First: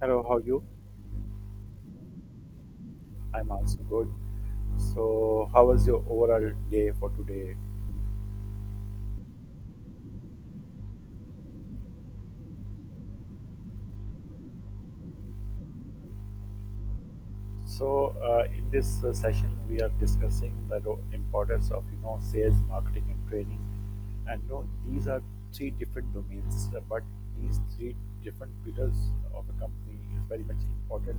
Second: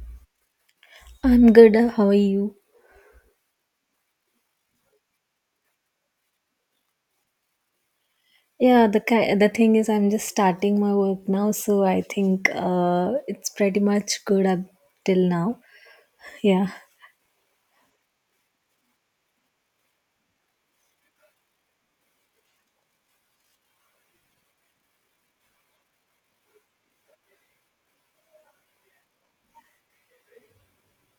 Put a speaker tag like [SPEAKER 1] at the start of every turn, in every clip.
[SPEAKER 1] Hello, how are you?
[SPEAKER 2] I'm good. How are you?
[SPEAKER 1] I'm also good. So, how was your overall day for today?
[SPEAKER 2] Yeah, the thing is, I'm just starting my work now, so I think it's pretty much good up till now. Yeah.
[SPEAKER 1] So, in this session, we are discussing the importance of sales, marketing, and training. And you know, these are three different domains, but these three different pillars of a company is very much important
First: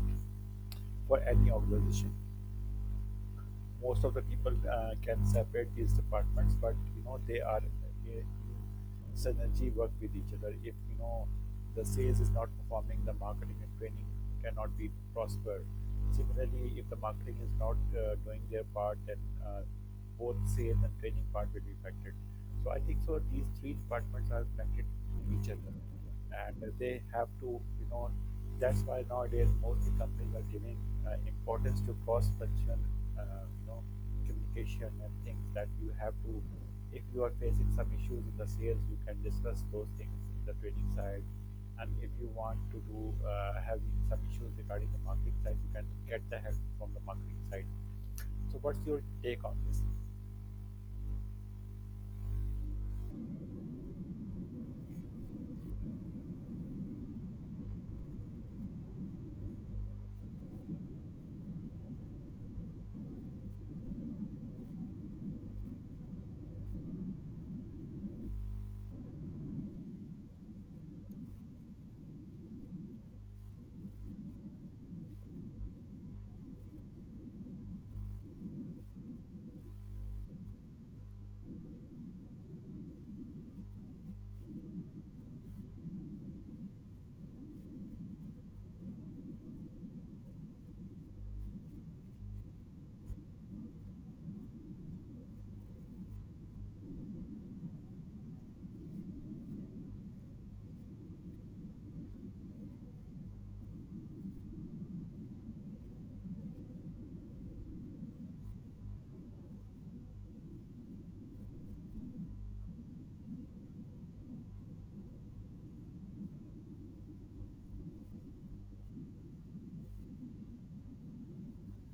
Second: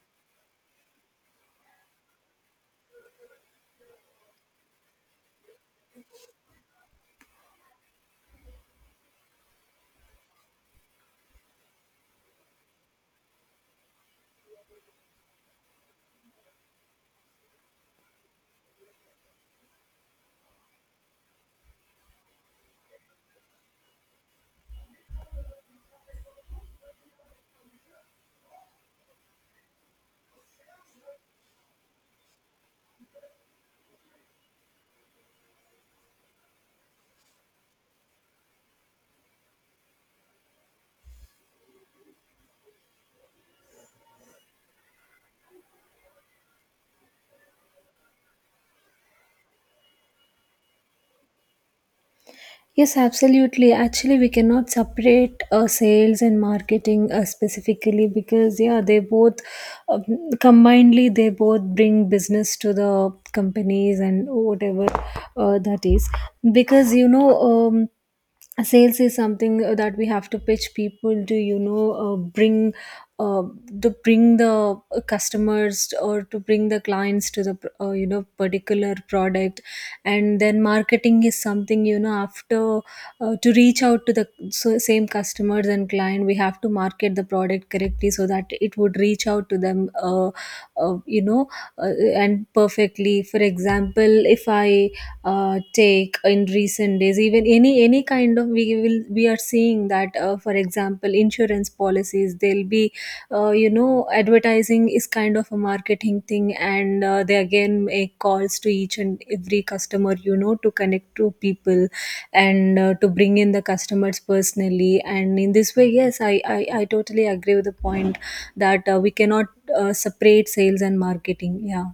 [SPEAKER 1] for any organization. Most of the people can separate these departments, but you know they synergy work with each other. If you know the sales is not performing, the marketing and training cannot be prosper. Similarly, if the marketing is not doing their part, then both sales and training part will be affected. So I think so. These three departments are connected to each other and they have to you know that's why nowadays most the companies are giving importance to cross functional uh, you know communication and things that you have to if you are facing some issues in the sales you can discuss those things in the trading side, and if you want to do having some issues regarding the marketing side you can get the help from the marketing side. So what's your take on this?
[SPEAKER 2] Yes, absolutely. Actually, we cannot separate sales and marketing specifically because yeah, they both um, combinedly they both bring business to the companies and whatever that is. Because you know, sales is something that we have to pitch people to bring uh, to bring the customers or to bring the clients to the you know particular product, and then marketing is something you know after to reach out to the so same customers and client. We have to market the product correctly so that it would reach out to them, uh, you know uh, and perfectly. For example, if I take in recent days, even any kind of, we are seeing that, for example, insurance policies, they'll be you know, advertising is kind of a marketing thing, and they again make calls to each and every customer, you know, to connect to people and to bring in the customers personally. And in this way, yes, I totally agree with the point that we cannot separate sales and marketing. Yeah.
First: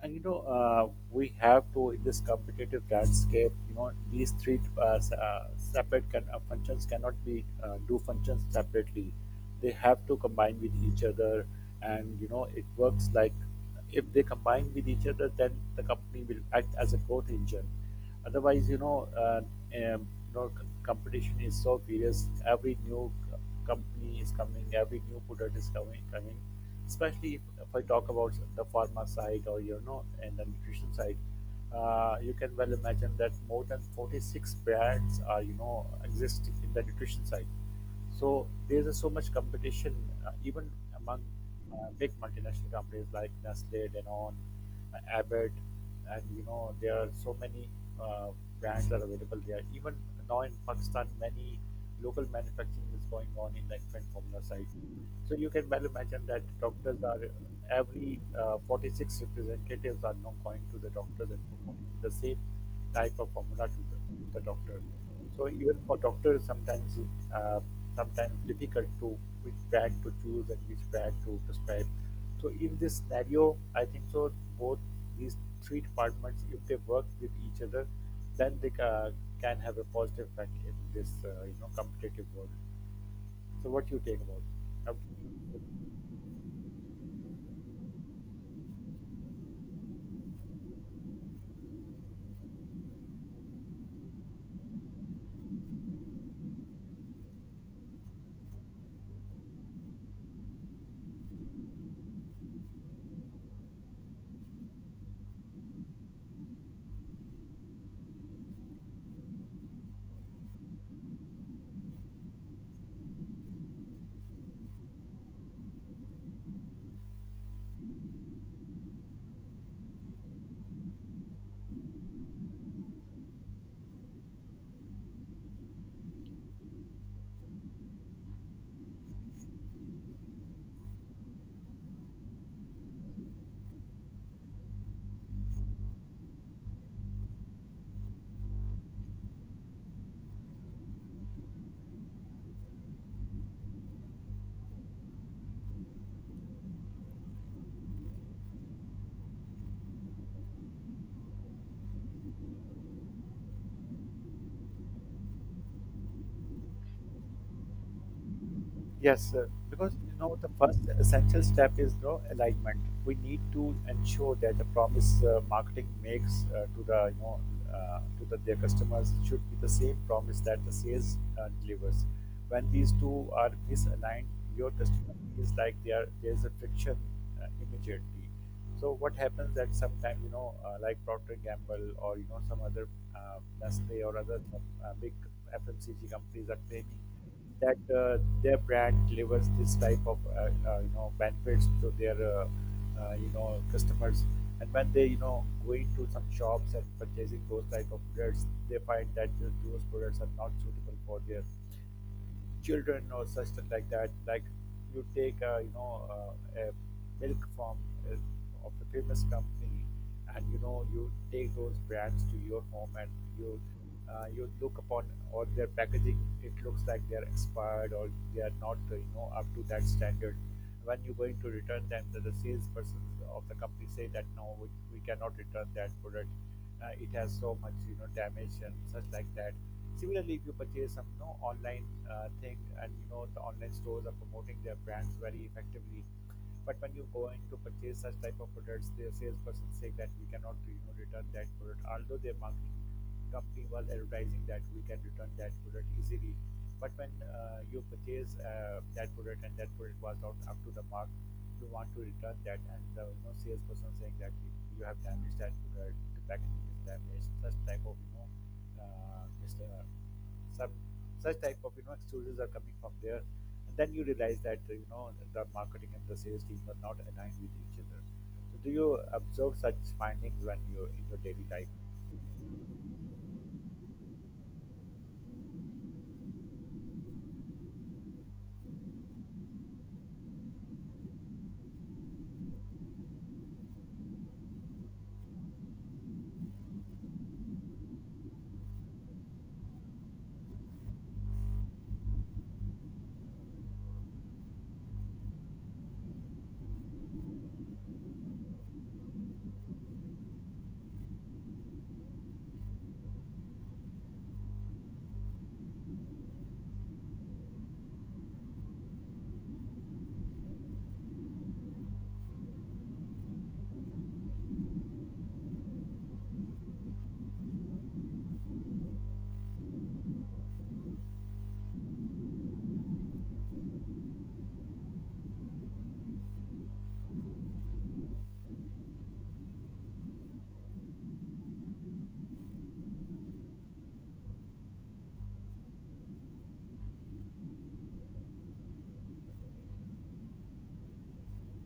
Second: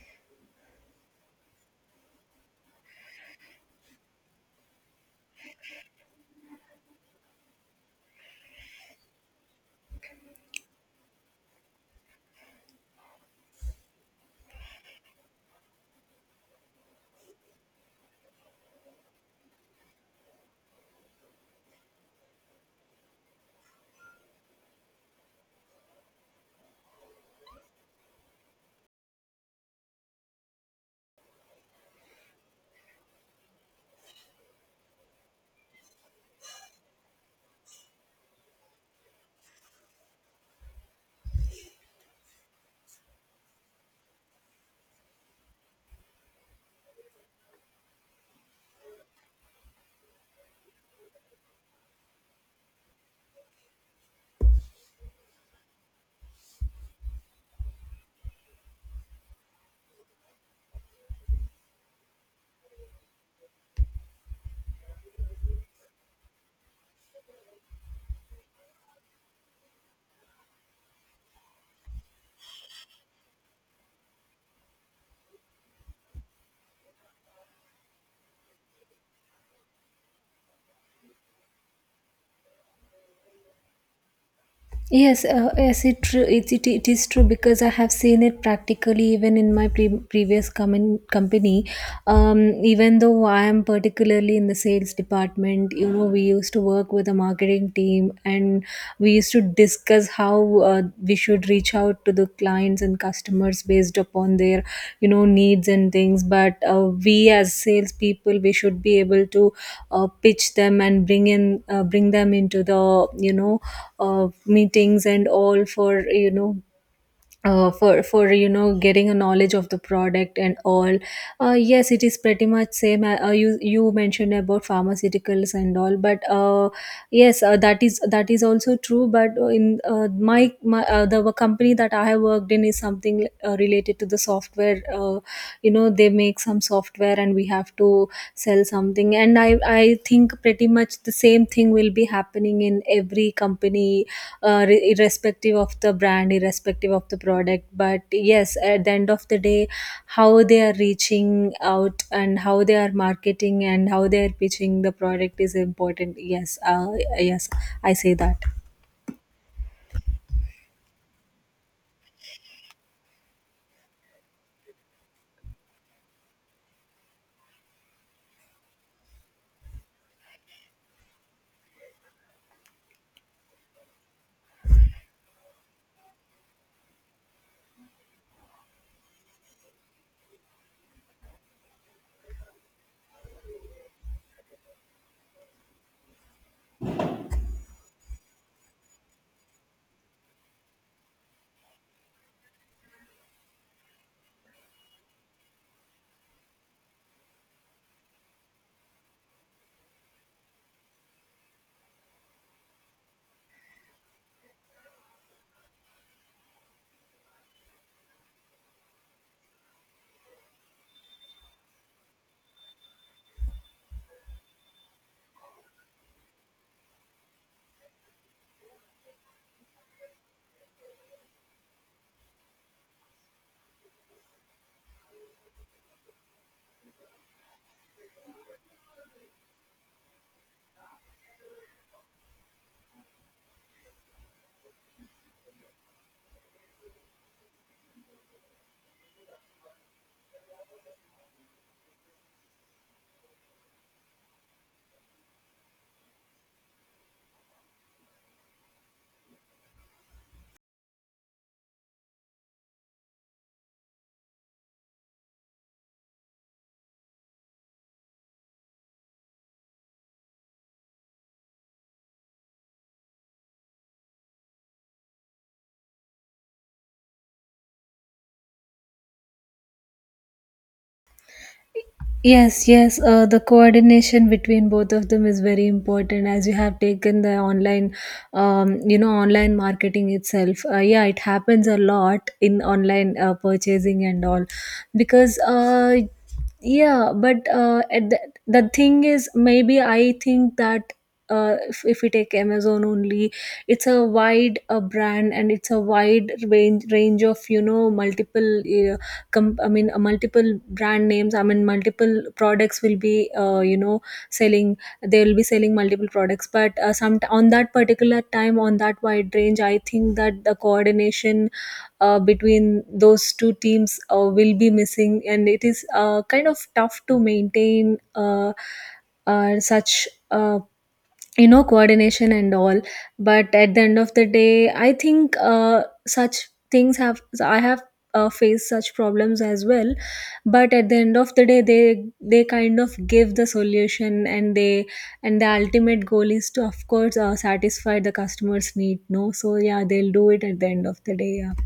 [SPEAKER 1] And you know, we have to in this competitive landscape. You know, these three separate functions cannot be do functions separately. They have to combine with each other, and you know, it works like if they combine with each other, then the company will act as a growth engine. Otherwise, competition is so fierce. Every company is coming. Every new product is coming. Coming especially if I talk about the pharma side or you know and the nutrition side. You can well imagine that more than 46 brands are you know exist in the nutrition side. So there's a so much competition even among big multinational companies like Nestle, Danone, Abbott, and you know there are so many uh, brands that are available there. Even now in Pakistan, many local manufacturing is going on in the infant formula side. So you can well imagine that doctors are every 46 representatives are now going to the doctors and promoting the same type of formula to the doctors. So even for doctors, sometimes uh, sometimes difficult to which brand to choose and which brand to prescribe. So in this scenario, I think so both these three departments, if they work with each other, then they ca can have a positive effect in this you know competitive world. So what do you take about
[SPEAKER 2] Yes,
[SPEAKER 1] it?
[SPEAKER 2] yes, it true. It is true because I have seen it practically even in my previous company. Even though I am particularly in the sales department, you know, we used to work with a marketing team, and we used to discuss how we should reach out to the clients and customers based upon their you know needs and things. But we as salespeople, we should be able to pitch them and bring in bring them into the you know uh, meetings and all for you know getting a knowledge of the product and all. Yes, it is pretty much same. You you mentioned about pharmaceuticals and all, but yes that is also true. But in my, my the company that I have worked in is something related to the software. You know, they make some software and we have to sell something. And I think pretty much the same thing will be happening in every company, irrespective of the brand, irrespective of the product. But yes, at the end of the day, how they are reaching out and how they are marketing and how they are pitching the product is important. Yes, yes, I say that.
[SPEAKER 1] Yes, sir. Because you know the first essential step is no alignment. We need to ensure that the promise marketing makes to the you know to their customers should be the same promise that the sales delivers. When these two are misaligned, your customer feels like there is a friction immediately. So what happens that sometimes like Procter & Gamble or you know some other Nestle or other some big FMCG companies are claiming that their brand delivers this type of you know benefits to their you know customers, and when they you know going to some shops and purchasing those type of products, they find that those products are not suitable for their children or such thing like that. Like you take a you know a milk from uh, of a famous company, and you know you take those brands to your home and you you look upon all their packaging. It looks like they are expired or they are not you know up to that standard. When you're going to return them, the salesperson of the company say that no, we cannot return that product. It has so much you know damage and such like that. Similarly, if you purchase some you know, online thing and you know the online stores are promoting their brands very effectively, but when you go in to purchase such type of products, the salesperson say that we cannot you know return that product. Although their marketing company was advertising that we can return that product easily, but when you purchase that product and that product was not up to the mark, you want to return that, and the you know salesperson saying that you have damaged that product, the packaging is damaged, such type of you know uh, just, uh, some such type of you know excuses are coming from there and then you realize that you know the marketing and the sales team are not aligned with each other. So do you observe such findings when you're in your daily life?
[SPEAKER 2] Yes, yes. The coordination between both of them is very important, as you have taken the online, you know, online marketing itself. Yeah, it happens a lot in online purchasing and all because, yeah. But the thing is, maybe I think that. If we take Amazon only, it's a wide brand and it's a wide range of you know multiple multiple brand names, I mean multiple products will be you know selling they will be selling multiple products. But some on that particular time, on that wide range, I think that the coordination between those two teams will be missing, and it is kind of tough to maintain such you know coordination and all. But at the end of the day, I think such things have I have faced such problems as well. But at the end of the day, they kind of give the solution, and they, and the ultimate goal is to, of course, satisfy the customer's need, no? So yeah, they'll do it at the end of the day. Yeah.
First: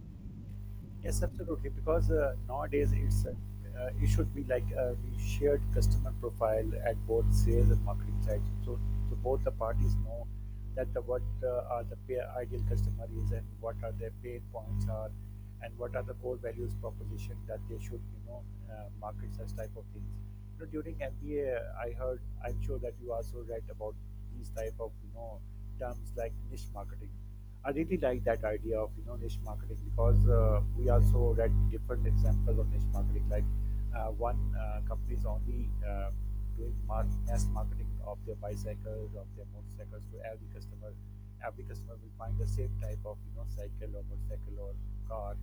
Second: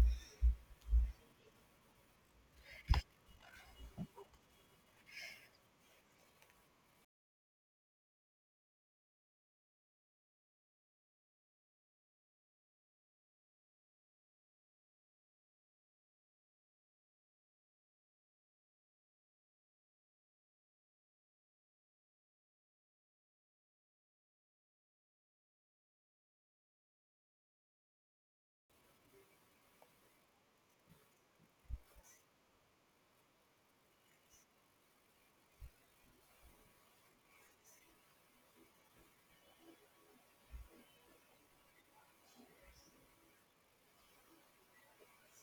[SPEAKER 1] Yes, absolutely. Because nowadays it should be like a shared customer profile at both sales and marketing sides. So, so both the parties know that what are the ideal customer is and what are their pain points are, and what are the core values proposition that they should you know market such type of things. You know, during MBA, I heard. I'm sure that you also read about these type of you know terms like niche marketing. I really like that idea of you know niche marketing because we also read different examples of niche marketing. Like one company is only doing mass marketing of their bicycles, of their motorcycles to every customer. Every customer will find the same type of you know cycle or motorcycle or car,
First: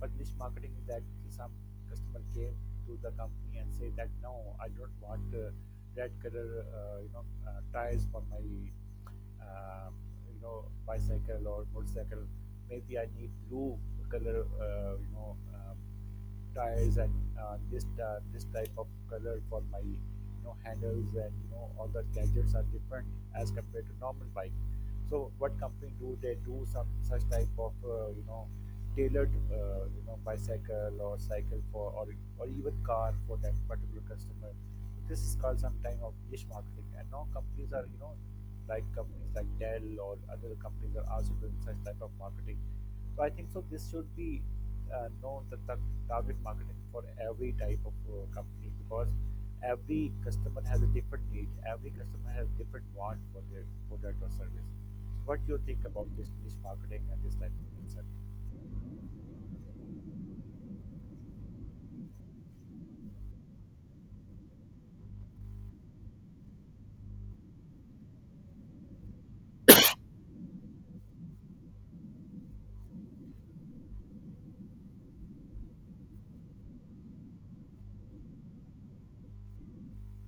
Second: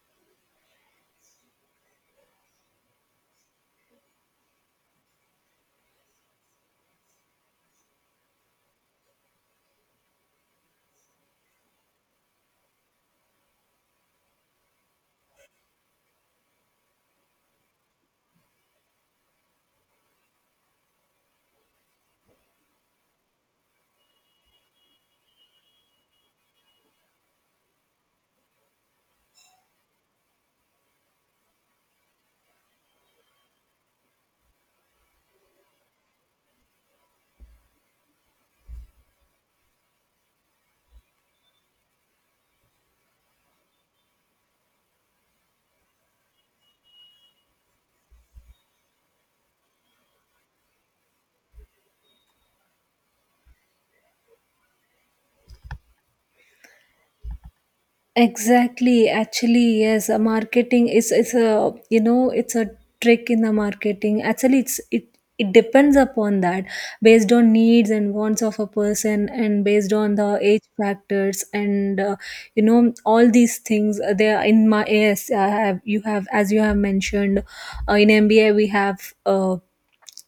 [SPEAKER 1] but this marketing that some customer came to the company and say that no, I don't want red color, tires for my, uh, bicycle or motorcycle. Maybe I need blue color, tires and this type of color for my, you know, handles and you know all the gadgets are different as compared to normal bike. So what company do they do some such type of you know tailored you know bicycle or cycle for or even car for that particular customer? This is called some time of niche marketing, and now companies are you know like companies like Dell or other companies are also doing such type of marketing. So I think so this should be know the target marketing for every type of company because every customer has a different need, every customer has different want for their product or service. So what do you think about this niche marketing and this type of concept?
[SPEAKER 2] Exactly. Actually, yes, marketing is a you know it's a trick in the marketing. Actually, it depends upon that, based on needs and wants of a person and based on the age factors and you know all these things. They are in my Yes, I have you have, as you have mentioned, in MBA we have uh,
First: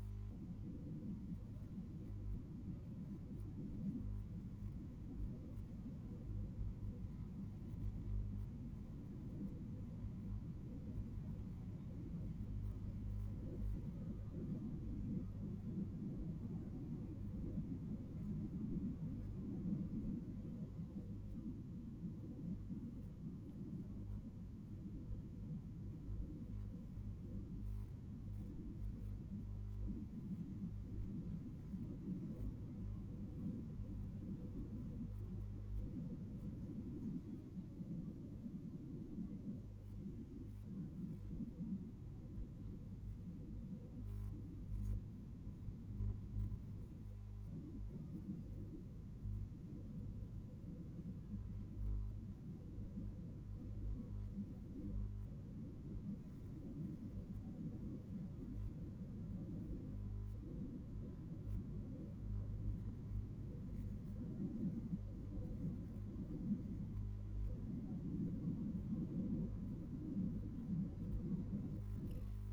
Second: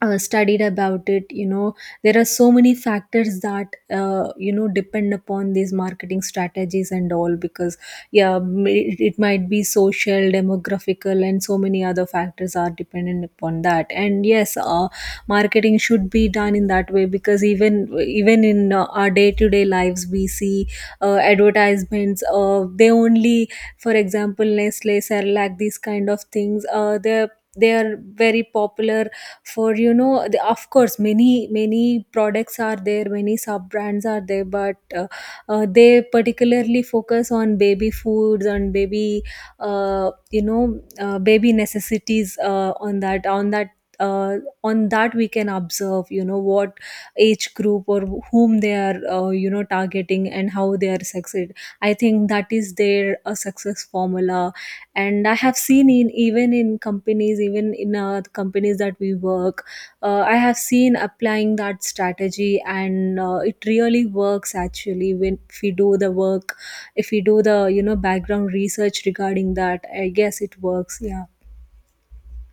[SPEAKER 2] studied about it. You know, there are so many factors that you know depend upon these marketing strategies and all. Because yeah, it, it might be social, demographical, and so many other factors are dependent upon that. And yes, marketing should be done in that way, because even even in our day to day lives, we see advertisements. They only, for example, Nestle Cerelac, these kind of things, they are very popular for you know. The, of course, many many products are there, many sub brands are there, but they particularly focus on baby foods and baby baby necessities. Uh, on that we can observe, you know, what age group or whom they are you know targeting and how they are succeed. I think that is their success formula. And I have seen in even in companies, even in companies that we work, I have seen applying that strategy, and it really works actually. When if we do the work if we do the you know background research regarding that, I guess it works. Yeah.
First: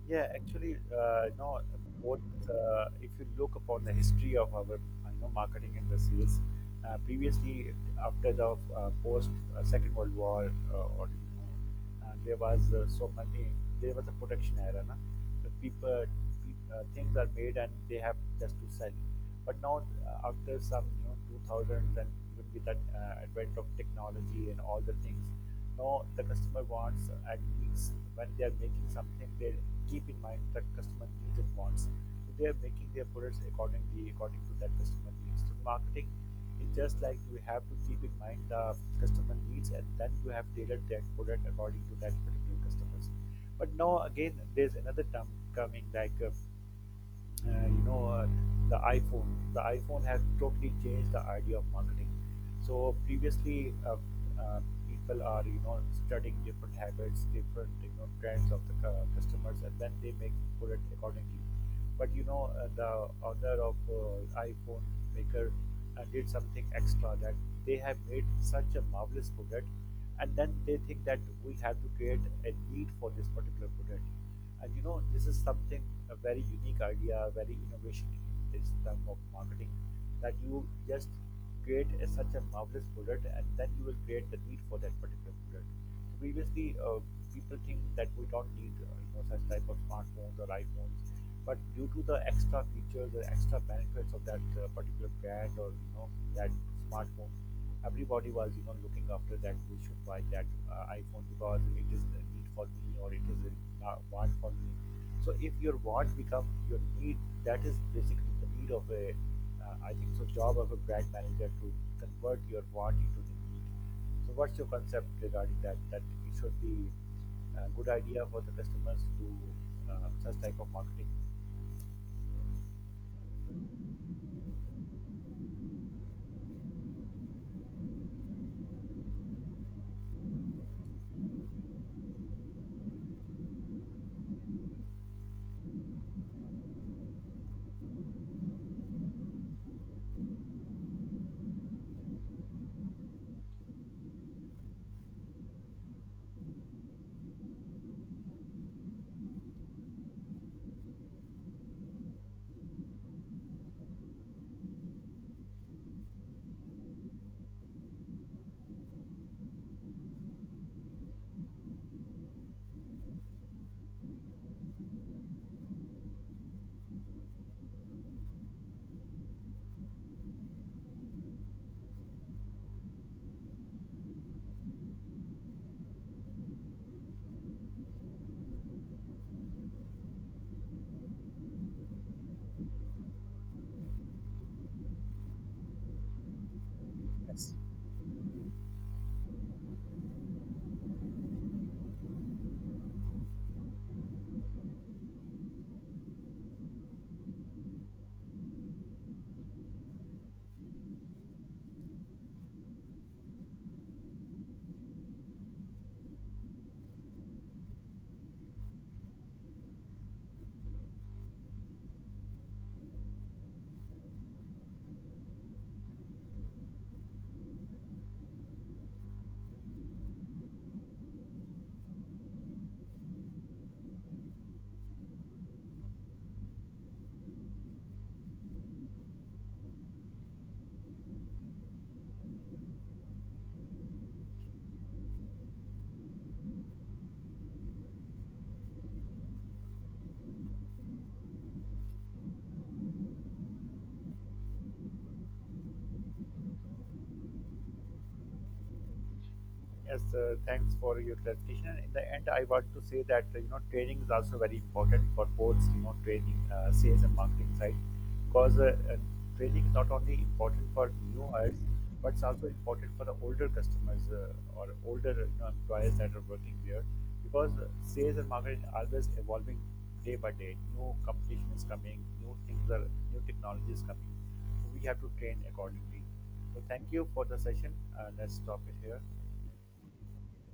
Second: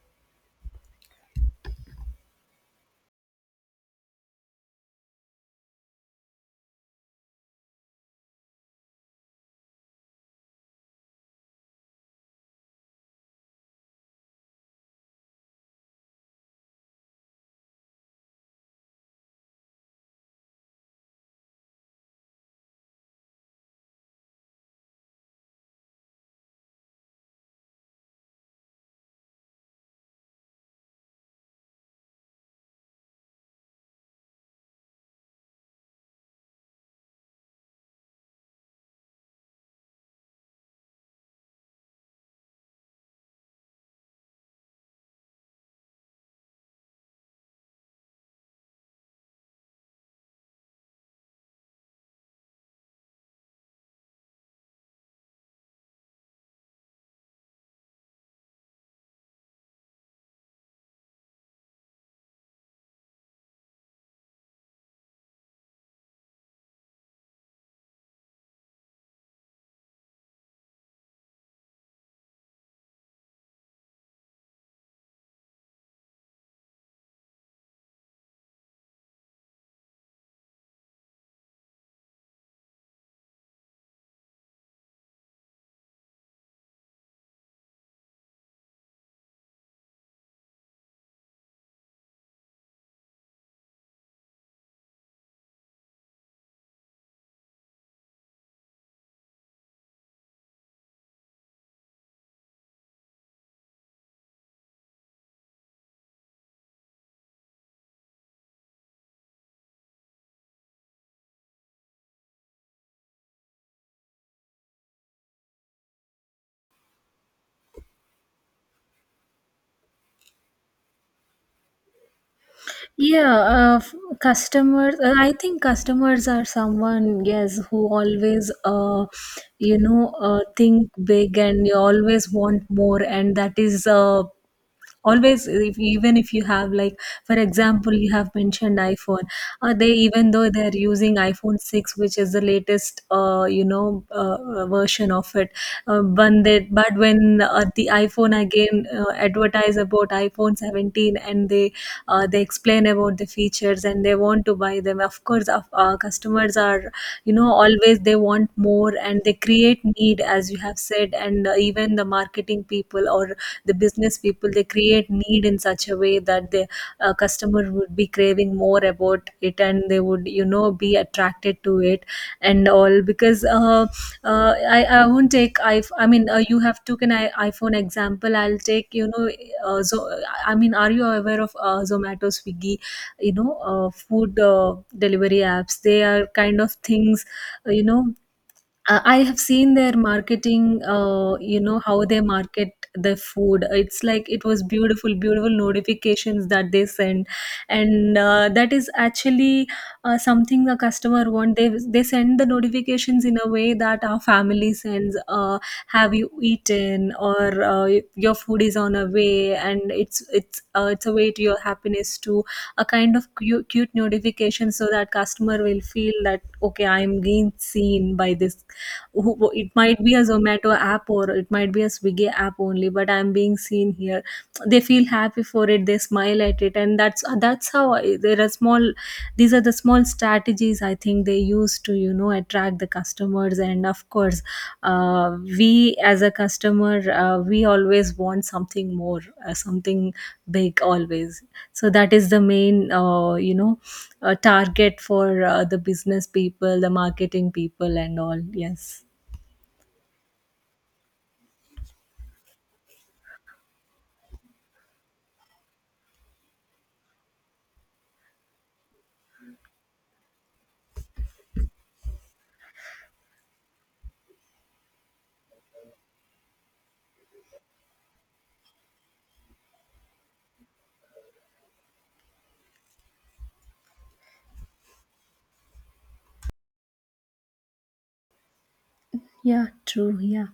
[SPEAKER 1] Yeah, actually, both, if you look upon the history of our, marketing and the sales, previously, after the post Second World War, or you know, there was so many, there was a protection era, na? The people, things are made and they have just to sell. But now, after some you know 2000s and even with that advent of technology and all the things, now the customer wants at least when they are making something, they keep in mind the customer needs and wants. So they are making their products accordingly, according to that customer needs. So marketing is just like you have to keep in mind the customer needs and then you have tailored that product according to that particular customer's. But now again, there's another term coming like, uh, you know, uh, the iPhone. The iPhone has totally changed the idea of marketing. So previously, uh, people are you know studying different habits, different you know trends of the customers, and then they make product accordingly. But you know, the author of iPhone maker did something extra that they have made such a marvelous product and then they think that we have to create a need for this particular product and you know, this is something a very unique idea, a very innovation in this term of marketing that you just create a, such a marvelous product and then you will create the need for that particular product. So previously, people think that we don't need you know, such type of smartphones or iPhones, but due to the extra features, the extra benefits of that particular brand or you know that smartphone, everybody was you know looking after that we should buy that iphone because it is the need for me or it is a want for me. So if your want become your need, that is basically the need of a, I think so job of a brand manager to convert your want into the need. So what's your concept regarding that, that it should be a good idea for the customers to do such type of marketing?
[SPEAKER 2] Yeah, customers. I think customers are someone, yes, who always, you know, think big and you always want more. And that is always. If, Even if you have, like, for example, you have mentioned iphone, they, even though they're using iphone 6, which is the latest version of it, when the iphone again advertise about iphone 17 online, and they explain about the features, and they want to buy them. Of course, customers are, you know, always they want more, and they create need, as you have said. And even the marketing people or the business people, they create need in such a way that the customer would be craving more about it, and they would, you know, be attracted to it and all. Because I won't take. I mean, you have taken an iphone example, I'll take, you know, uh, so I mean, are you aware of Zomato, Swiggy, you know, food delivery apps? They are kind of things,
[SPEAKER 1] Yes.
[SPEAKER 2] you know, I have seen their marketing, you know, how they market the food. It's like it was beautiful, beautiful notifications that they send. And that is actually something a customer want. They send the notifications in a way that our family sends, have you eaten, or your food is on a way. And it's a way to your happiness too. A kind of cute, cute notification, so that customer will feel that, okay, I'm being seen by this it might be a Zomato app or it might be a Swiggy app only, but I'm being seen here. They feel happy for it, they smile at it, and that's how I, there are small, these are the small strategies I think they use to you know attract the customers. And of course, we as a customer, we always want something more, something big always. So that is the main you know target for the business people, the marketing people and all. Yes.
[SPEAKER 1] Yes, thanks for your clarification. And in the end, I want to say that you know training is also very important for both you know training sales and marketing side because training is not only important for new hires but it's also important for the older customers or older you know, employers that are working there because sales and marketing are always evolving day by day. New competition is coming, new things are, new technology is coming. So we have to train accordingly. So thank you for the session. Let's stop it here.
[SPEAKER 2] Yeah, true. Yeah.